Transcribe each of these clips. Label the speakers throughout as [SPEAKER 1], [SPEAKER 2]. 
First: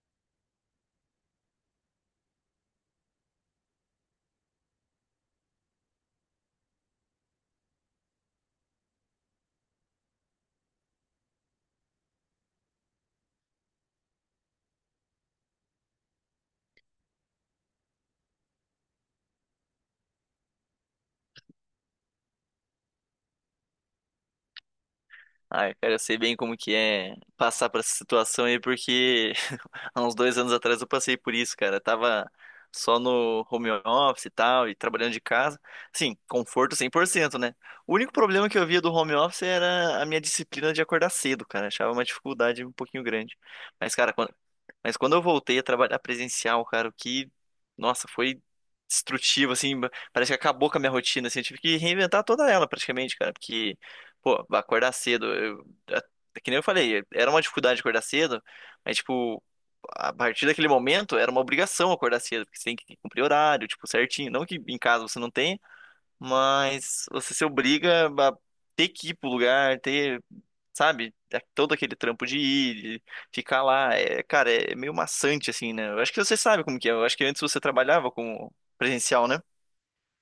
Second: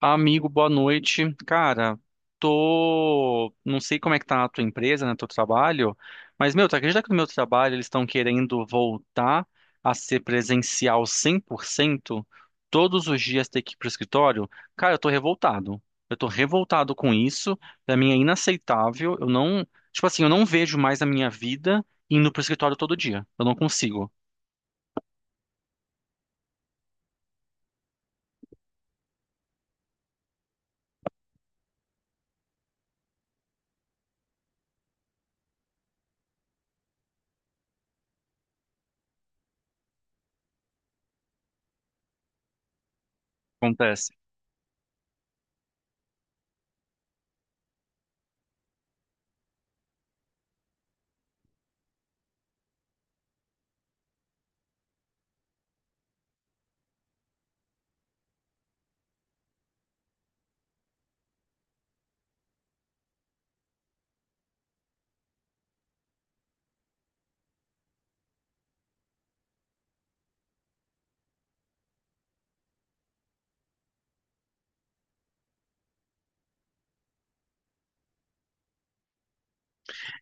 [SPEAKER 1] Amigo, boa noite. Cara, tô. Não sei como é que tá a tua empresa, né? Teu trabalho. Mas, meu, tu acredita que no meu trabalho eles estão querendo voltar a ser presencial cem por cento? Todos os dias ter que ir pro escritório? Cara, eu tô revoltado. Eu tô revoltado com isso. Pra mim é inaceitável. Eu não. Tipo assim, eu não vejo mais a minha vida indo pro escritório todo dia. Eu não consigo.
[SPEAKER 2] Ai, cara, eu sei bem como que é passar por essa situação aí, há uns 2 anos atrás eu passei por isso, cara. Tava só no home office e tal, e trabalhando de casa. Sim, conforto 100%, né? O único problema que eu via do home office era a minha disciplina de acordar cedo, cara. Achava uma dificuldade um pouquinho grande. Mas, cara,
[SPEAKER 1] Acontece.
[SPEAKER 2] quando... Mas quando eu voltei a trabalhar presencial, cara, nossa, foi destrutivo, assim. Parece que acabou com a minha rotina, assim. Eu tive que reinventar toda ela, praticamente, cara. Porque, pô, acordar cedo, é que nem eu falei, era uma dificuldade acordar cedo, mas, tipo, a partir daquele momento era uma obrigação acordar cedo, porque você tem que cumprir horário, tipo, certinho. Não que em casa você não tenha, mas você se obriga a ter que ir pro lugar, ter, sabe, é todo aquele trampo de ir, de ficar lá. É, cara, é meio maçante, assim, né? Eu acho que você sabe como que é. Eu acho que antes você trabalhava com presencial, né?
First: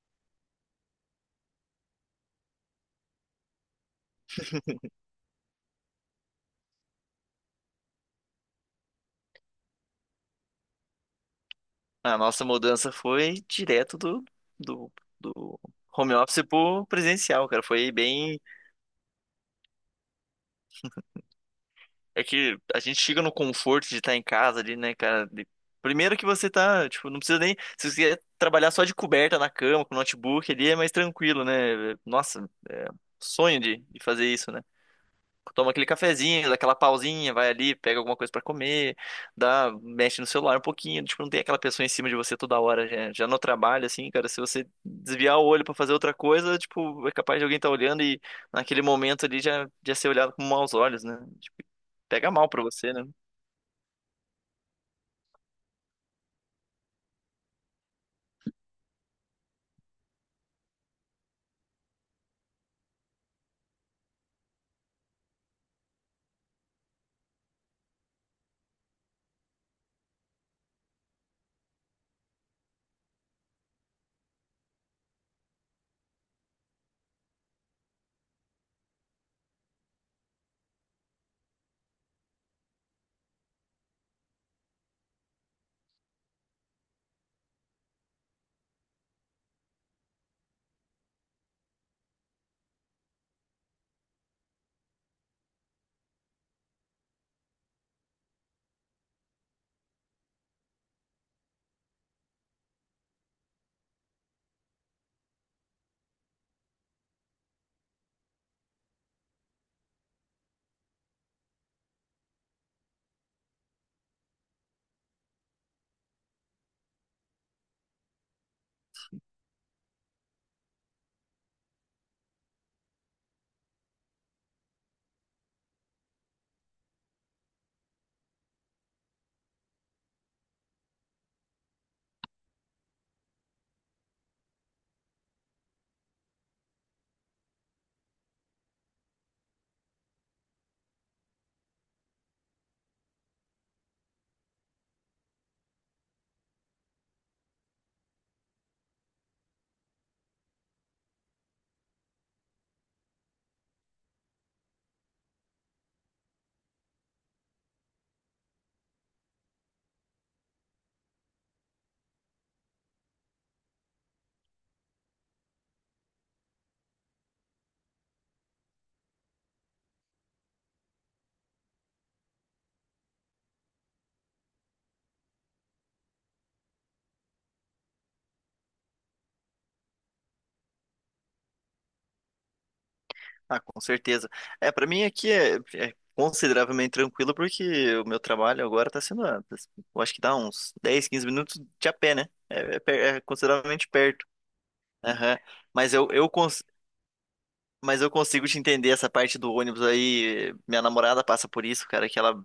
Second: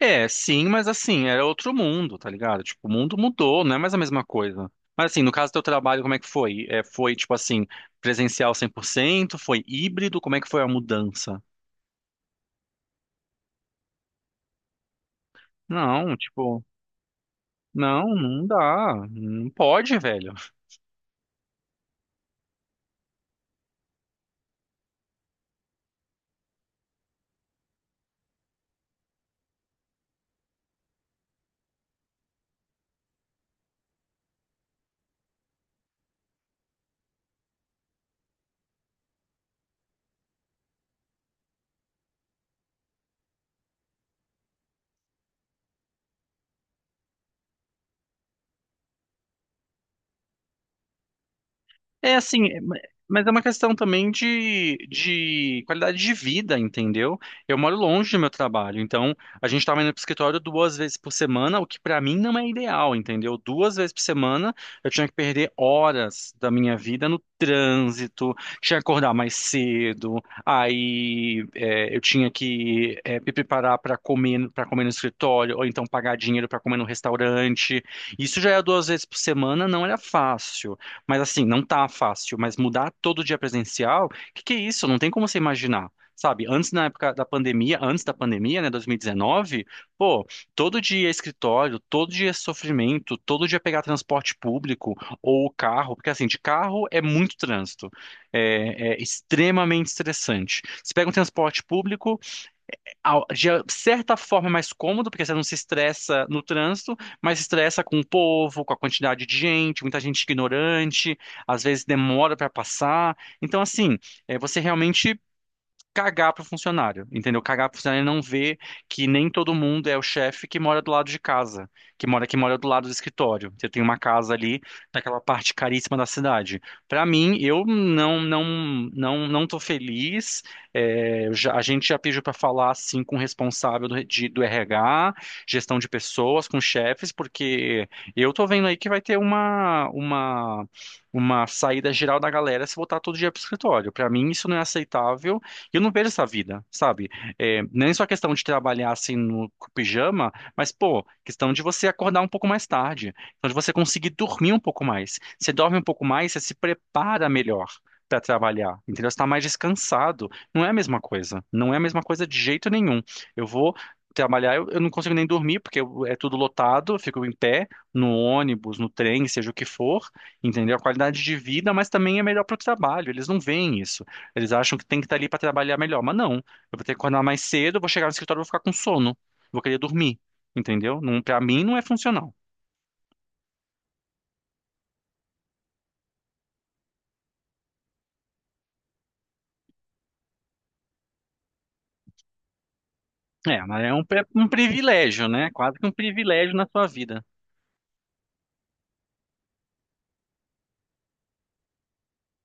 [SPEAKER 1] É, sim, mas assim, era outro mundo, tá ligado? Tipo, o mundo mudou, não é mais a mesma coisa. Mas assim, no caso do teu trabalho, como é que foi? É, foi, tipo assim, presencial 100%? Foi híbrido? Como é que foi a mudança?
[SPEAKER 2] A nossa mudança foi direto do, do home
[SPEAKER 1] Não,
[SPEAKER 2] office
[SPEAKER 1] tipo,
[SPEAKER 2] pro presencial, cara. Foi
[SPEAKER 1] não,
[SPEAKER 2] bem
[SPEAKER 1] não dá. Não pode, velho.
[SPEAKER 2] É que a gente chega no conforto de estar em casa ali, né, cara? Primeiro que você tá, tipo, não precisa nem. Se você quiser trabalhar só de coberta na cama, com notebook ali, é mais tranquilo, né? Nossa, é um sonho de fazer isso, né? Toma aquele cafezinho, dá aquela pausinha, vai ali, pega alguma coisa pra comer, dá, mexe no celular um pouquinho, tipo, não tem aquela pessoa em cima de você toda hora, já no trabalho, assim, cara, se você desviar o olho pra fazer outra coisa, tipo, é capaz de alguém estar olhando e naquele momento ali já ser olhado com maus olhos, né? Tipo,
[SPEAKER 1] É
[SPEAKER 2] pega
[SPEAKER 1] assim,
[SPEAKER 2] mal
[SPEAKER 1] é,
[SPEAKER 2] pra você, né?
[SPEAKER 1] mas é uma questão também de qualidade de vida, entendeu? Eu moro longe do meu trabalho, então a gente estava indo pro escritório duas vezes por semana, o que para mim não é ideal, entendeu? Duas vezes por semana eu tinha que perder horas da minha vida no trânsito, tinha que acordar mais cedo, aí é, eu tinha que me preparar para comer no escritório, ou então pagar dinheiro para comer no restaurante. Isso já era duas vezes por semana, não era fácil. Mas assim, não tá fácil, mas mudar todo dia presencial, que é isso? Não tem como você imaginar. Sabe, antes na época da pandemia, antes da pandemia, né, 2019, pô, todo dia é escritório, todo dia é sofrimento, todo dia é pegar transporte público ou carro, porque assim, de carro é muito trânsito, é, é extremamente estressante. Você pega um transporte público, de certa forma é mais cômodo, porque você não se estressa no trânsito, mas se estressa com o povo, com a quantidade de gente, muita gente ignorante, às vezes demora para passar. Então, assim, é, você realmente cagar pro funcionário, entendeu? Cagar pro funcionário e não ver que nem todo mundo é o chefe que mora do lado de casa, que mora do lado do escritório. Você tem uma casa ali naquela parte caríssima da cidade. Pra mim, eu não não tô feliz. É, eu a gente já pediu pra falar assim com o responsável do RH, gestão de pessoas, com chefes, porque eu tô vendo aí que vai ter uma uma saída geral da galera se voltar todo dia pro escritório. Pra mim, isso não é aceitável. E eu não vejo essa vida, sabe? É, nem só questão de trabalhar assim no com pijama, mas, pô, questão de você acordar um pouco mais tarde, questão de você conseguir dormir um pouco mais. Você dorme um pouco mais, você se prepara melhor para trabalhar, entendeu? Você tá mais descansado. Não é a mesma coisa. Não é a mesma coisa de jeito nenhum. Eu vou trabalhar, eu não consigo nem dormir, porque é tudo lotado, eu fico em pé, no ônibus, no trem, seja o que for, entendeu? A qualidade de vida, mas também é melhor para o trabalho. Eles não veem isso. Eles acham que tem que estar ali para trabalhar melhor, mas não. Eu vou ter que acordar mais cedo, vou chegar no escritório, vou ficar com sono, vou querer dormir, entendeu? Não, para mim não é funcional.
[SPEAKER 2] Ah, com certeza. É, pra mim aqui é consideravelmente tranquilo porque o meu trabalho agora tá sendo, eu acho que dá uns 10 15 minutos de a pé, né? É
[SPEAKER 1] É, mas
[SPEAKER 2] consideravelmente
[SPEAKER 1] é um,
[SPEAKER 2] perto.
[SPEAKER 1] um privilégio,
[SPEAKER 2] Aham.
[SPEAKER 1] né? Quase que um
[SPEAKER 2] Mas eu, eu
[SPEAKER 1] privilégio
[SPEAKER 2] cons...
[SPEAKER 1] na sua vida.
[SPEAKER 2] mas eu consigo te entender essa parte do ônibus aí. Minha namorada passa por isso, cara, que ela,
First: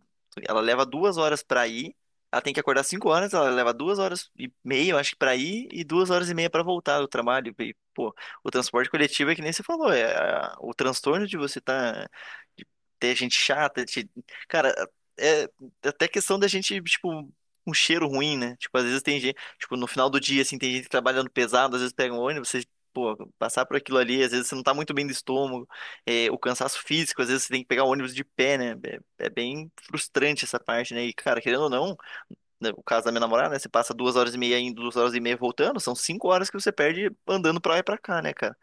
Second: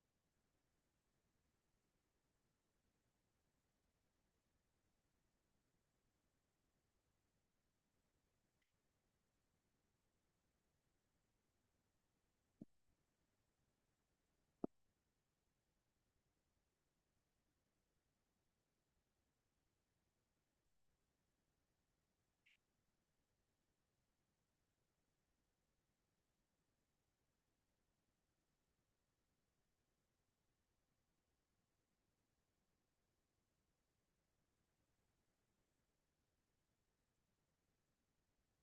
[SPEAKER 2] ela leva duas horas pra ir. Ela tem que acordar 5 horas, ela leva 2 horas e meia, eu acho que pra ir, e 2 horas e meia pra voltar do trabalho. E, pô, o transporte coletivo é que nem você falou, o transtorno de você tá, de ter gente chata, cara, é é até questão da gente, tipo, um cheiro ruim, né? Tipo, às vezes tem gente, tipo, no final do dia, assim, tem gente trabalhando pesado, às vezes pega um ônibus, pô, passar por aquilo ali, às vezes você não tá muito bem do estômago, é, o cansaço físico, às vezes você tem que pegar o ônibus de pé, né? É, é bem frustrante essa parte, né? E, cara, querendo ou não, né, o caso da minha namorada, né? Você passa 2 horas e meia indo, 2 horas e meia voltando, são 5 horas que você perde andando pra lá e pra cá, né, cara?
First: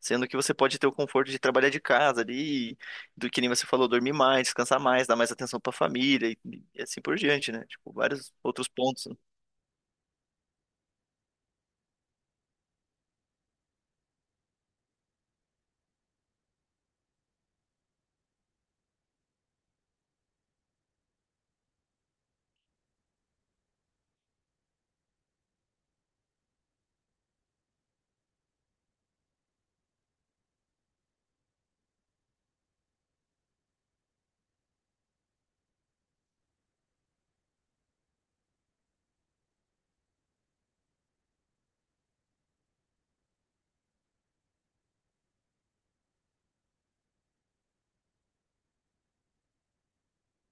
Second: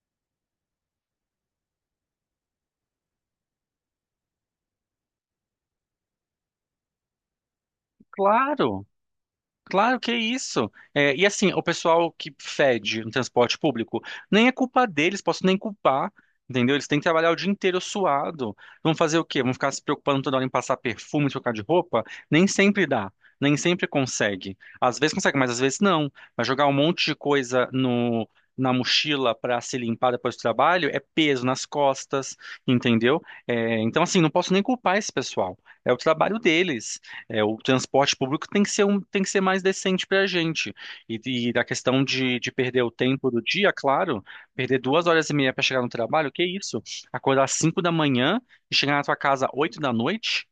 [SPEAKER 2] Sendo que você pode ter o conforto de trabalhar de casa ali, do que nem você falou, dormir mais, descansar mais, dar mais atenção pra família e assim por diante, né? Tipo, vários outros
[SPEAKER 1] Claro.
[SPEAKER 2] pontos, né?
[SPEAKER 1] Claro que é isso. É, e assim, o pessoal que fede no transporte público, nem é culpa deles, posso nem culpar, entendeu? Eles têm que trabalhar o dia inteiro suado. Vão fazer o quê? Vão ficar se preocupando toda hora em passar perfume, trocar de roupa? Nem sempre dá, nem sempre consegue. Às vezes consegue, mas às vezes não. Mas jogar um monte de coisa no, na mochila para se limpar depois do trabalho é peso nas costas, entendeu? É, então, assim, não posso nem culpar esse pessoal. É o trabalho deles. É, o transporte público tem que ser, um, tem que ser mais decente para a gente. E, e da questão de perder o tempo do dia, claro, perder duas horas e meia para chegar no trabalho, que isso? Acordar às cinco da manhã e chegar na tua casa às oito da noite?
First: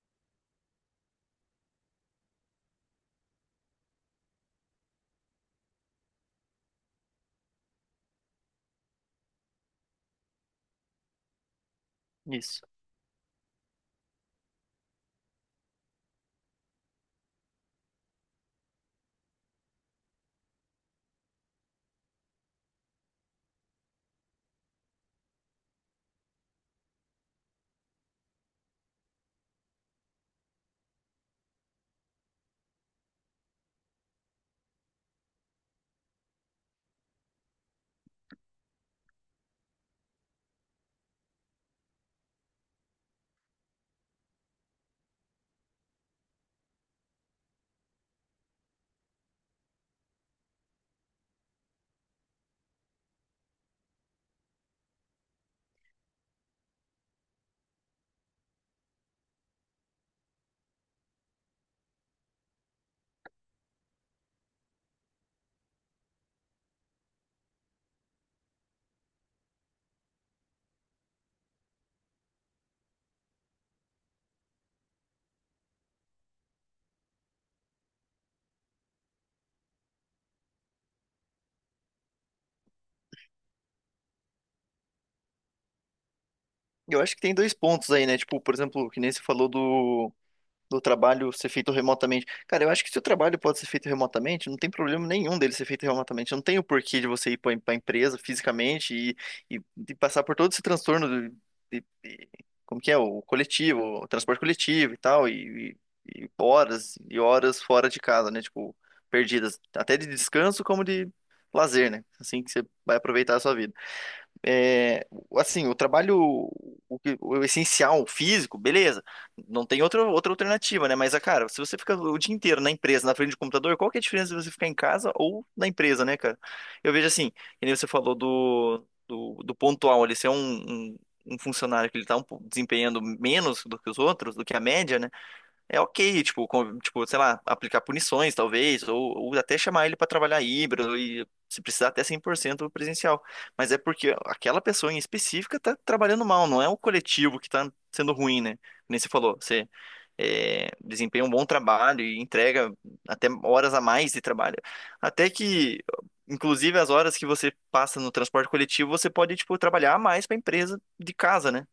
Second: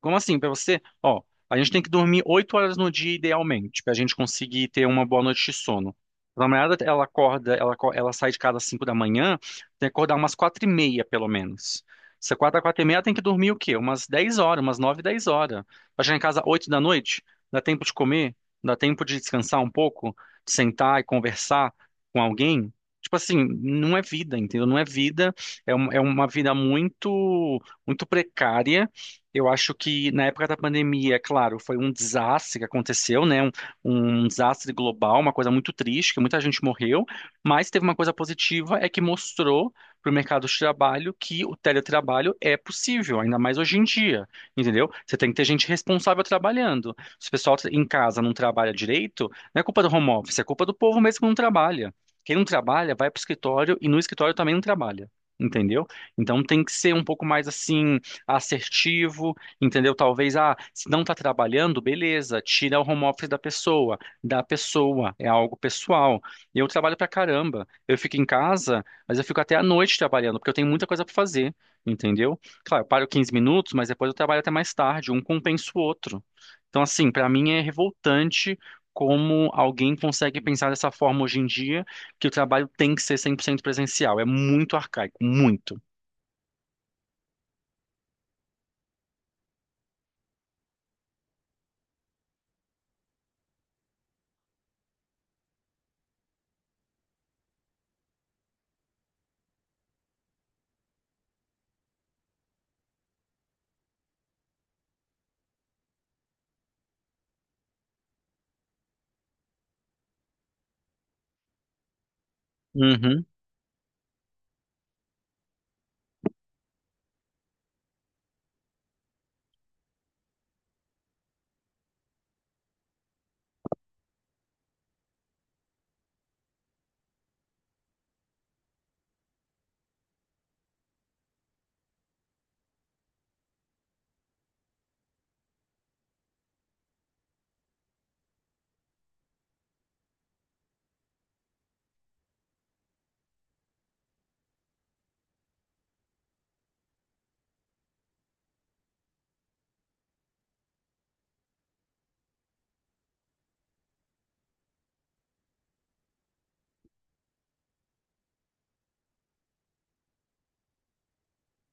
[SPEAKER 1] Como assim? Pra você, ó, a gente tem que dormir oito horas no dia idealmente, pra gente conseguir ter uma boa noite de sono. A namorada, ela acorda, ela, ela sai de casa às cinco da manhã, tem que acordar umas quatro e meia, pelo menos. Se acorda às
[SPEAKER 2] Isso.
[SPEAKER 1] quatro e meia, ela tem que dormir o quê? Umas dez horas, umas nove, dez horas. Pra chegar em casa às oito da noite, dá tempo de comer, dá tempo de descansar um pouco, de sentar e conversar com alguém. Tipo assim, não é vida, entendeu? Não é vida, é, é uma vida muito muito precária. Eu acho que na época da pandemia, é claro, foi um desastre que aconteceu, né? Um desastre global, uma coisa muito triste, que muita gente morreu, mas teve uma coisa positiva, é que mostrou para o mercado de trabalho que o teletrabalho é possível, ainda mais hoje em dia, entendeu? Você tem que ter gente responsável trabalhando. Se o pessoal em casa não trabalha direito, não é culpa do home office, é culpa do povo mesmo que não trabalha. Quem não trabalha vai para o escritório e no escritório também não trabalha, entendeu? Então tem que ser um pouco mais assim assertivo, entendeu? Talvez, ah, se não está trabalhando, beleza, tira o home office da pessoa, é algo pessoal. Eu trabalho pra caramba, eu fico em casa, mas eu fico até à noite trabalhando, porque eu tenho muita coisa pra fazer, entendeu? Claro, eu paro 15 minutos, mas depois eu trabalho até mais tarde, um compensa o outro. Então, assim, pra mim é revoltante como alguém consegue pensar dessa forma hoje em dia, que o trabalho tem que ser 100% presencial. É muito arcaico, muito.
[SPEAKER 2] Eu acho que tem dois pontos aí, né? Tipo, por exemplo, que nem você falou do trabalho ser feito remotamente. Cara, eu acho que se o trabalho pode ser feito remotamente, não tem problema nenhum dele ser feito remotamente. Não tem o porquê de você ir para a empresa fisicamente e, e passar por todo esse transtorno de, de- como que é, o coletivo, o transporte coletivo e tal, e horas fora de casa, né? Tipo, perdidas, até de descanso como de lazer, né? Assim que você vai
[SPEAKER 1] Uhum,
[SPEAKER 2] aproveitar a sua vida é, assim, o trabalho, o essencial, o físico, beleza. Não tem outra alternativa, né? Mas, ah, cara, se você fica o dia inteiro na empresa, na frente do computador, qual que é a diferença de você ficar em casa ou na empresa, né, cara? Eu vejo assim, que nem você falou do pontual ali, se é um funcionário que ele tá um pouco desempenhando menos do que os outros, do que a média, né? É ok, tipo, tipo, sei lá, aplicar punições, talvez, ou até chamar ele para trabalhar híbrido e se precisar até 100% presencial. Mas é porque aquela pessoa em específica tá trabalhando mal, não é o coletivo que tá sendo ruim, né? Nem você falou, você é, desempenha um bom trabalho e entrega até horas a mais de trabalho. Até que, inclusive, as horas que você passa no transporte coletivo, você pode, tipo, trabalhar a mais para a empresa de casa, né?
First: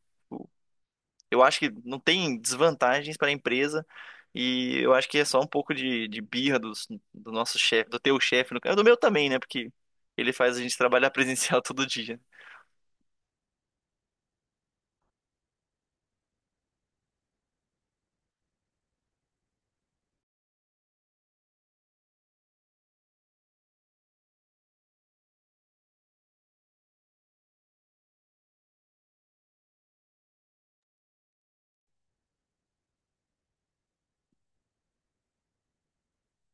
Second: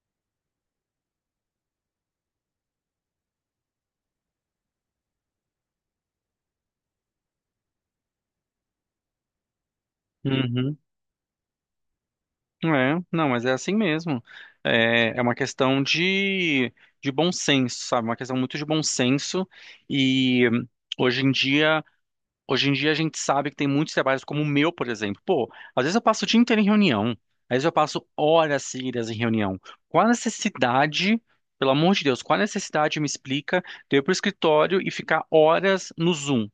[SPEAKER 2] Eu acho que não tem desvantagens para a empresa e eu acho que é só um pouco de birra do nosso chefe, do teu chefe, no caso, do meu também, né? Porque ele faz a gente
[SPEAKER 1] uhum.
[SPEAKER 2] trabalhar presencial todo dia.
[SPEAKER 1] É, não, mas é assim mesmo. É, é uma questão de bom senso, sabe? Uma questão muito de bom senso. E hoje em dia, hoje em dia a gente sabe que tem muitos trabalhos como o meu, por exemplo. Pô, às vezes eu passo o dia inteiro em reunião, às vezes eu passo horas seguidas em reunião. Qual a necessidade, pelo amor de Deus, qual a necessidade me explica de eu ir pro escritório e ficar horas no Zoom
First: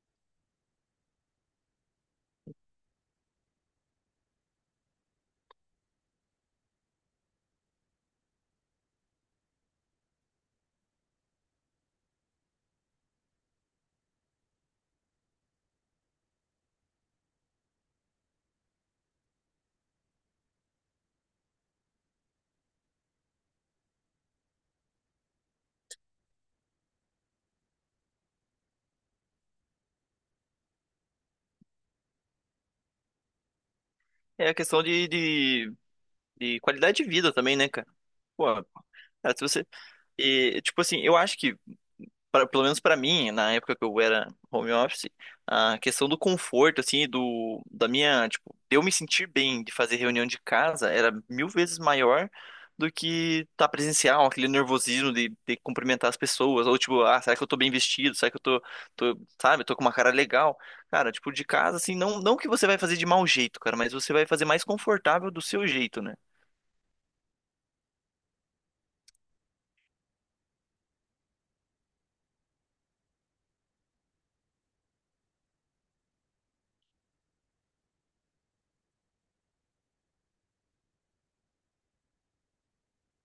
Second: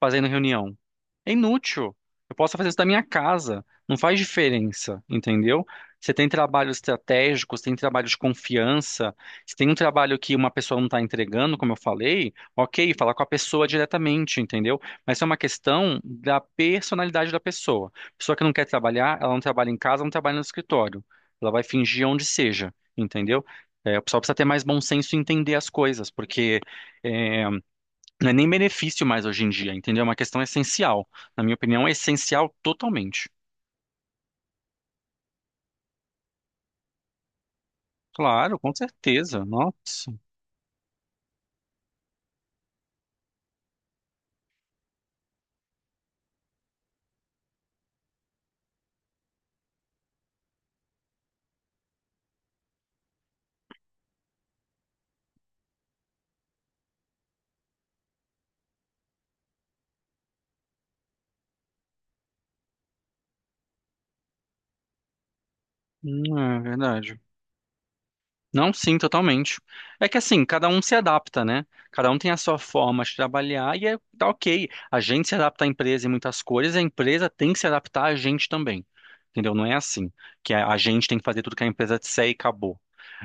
[SPEAKER 1] fazendo reunião? É inútil. Eu posso fazer isso da minha casa. Não faz diferença, entendeu? Você tem trabalhos estratégicos, tem trabalho de confiança. Se tem um trabalho que uma pessoa não está entregando, como eu falei, ok, falar com a pessoa diretamente, entendeu? Mas é uma questão da personalidade da pessoa. Pessoa que não quer trabalhar, ela não trabalha em casa, não trabalha no escritório. Ela vai fingir onde seja, entendeu? É, o pessoal precisa ter mais bom senso e entender as coisas, porque é, não é nem benefício mais hoje em dia, entendeu? É uma questão essencial. Na minha opinião, é essencial totalmente.
[SPEAKER 2] É a questão de qualidade de vida também, né, cara? Pô,
[SPEAKER 1] Claro, com
[SPEAKER 2] cara, se
[SPEAKER 1] certeza.
[SPEAKER 2] você.
[SPEAKER 1] Nossa.
[SPEAKER 2] E, tipo assim, eu acho que pelo menos pra mim, na época que eu era home office, a questão do conforto, assim, tipo, de eu me sentir bem de fazer reunião de casa era 1000 vezes maior do que tá presencial, aquele nervosismo de cumprimentar as pessoas, ou tipo, ah, será que eu tô bem vestido? Será que eu sabe, tô com uma cara legal? Cara, tipo, de casa, assim, não, não que você vai fazer de mau jeito, cara, mas você vai fazer mais confortável do seu jeito, né?
[SPEAKER 1] É verdade. Não, sim, totalmente. É que assim, cada um se adapta, né? Cada um tem a sua forma de trabalhar e é, tá ok. A gente se adapta à empresa em muitas coisas, a empresa tem que se adaptar a gente também. Entendeu? Não é assim que a gente tem que fazer tudo que a empresa disser e acabou.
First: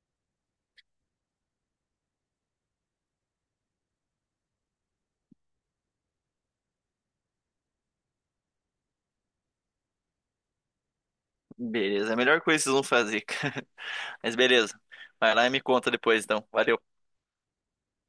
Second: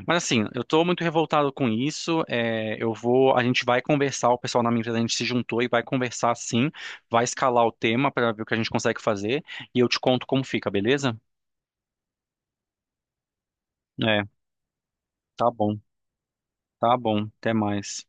[SPEAKER 1] Mas assim, eu tô muito revoltado com isso. É, eu vou, a gente vai conversar, o pessoal na minha empresa, a gente se juntou e vai conversar sim, vai escalar o tema para ver o que a gente consegue fazer e eu te conto como fica, beleza?
[SPEAKER 2] Beleza, é a melhor coisa que vocês vão fazer, cara.
[SPEAKER 1] É,
[SPEAKER 2] Mas beleza. Vai lá
[SPEAKER 1] tá
[SPEAKER 2] e me
[SPEAKER 1] bom,
[SPEAKER 2] conta depois, então.
[SPEAKER 1] tá
[SPEAKER 2] Valeu.
[SPEAKER 1] bom, até mais.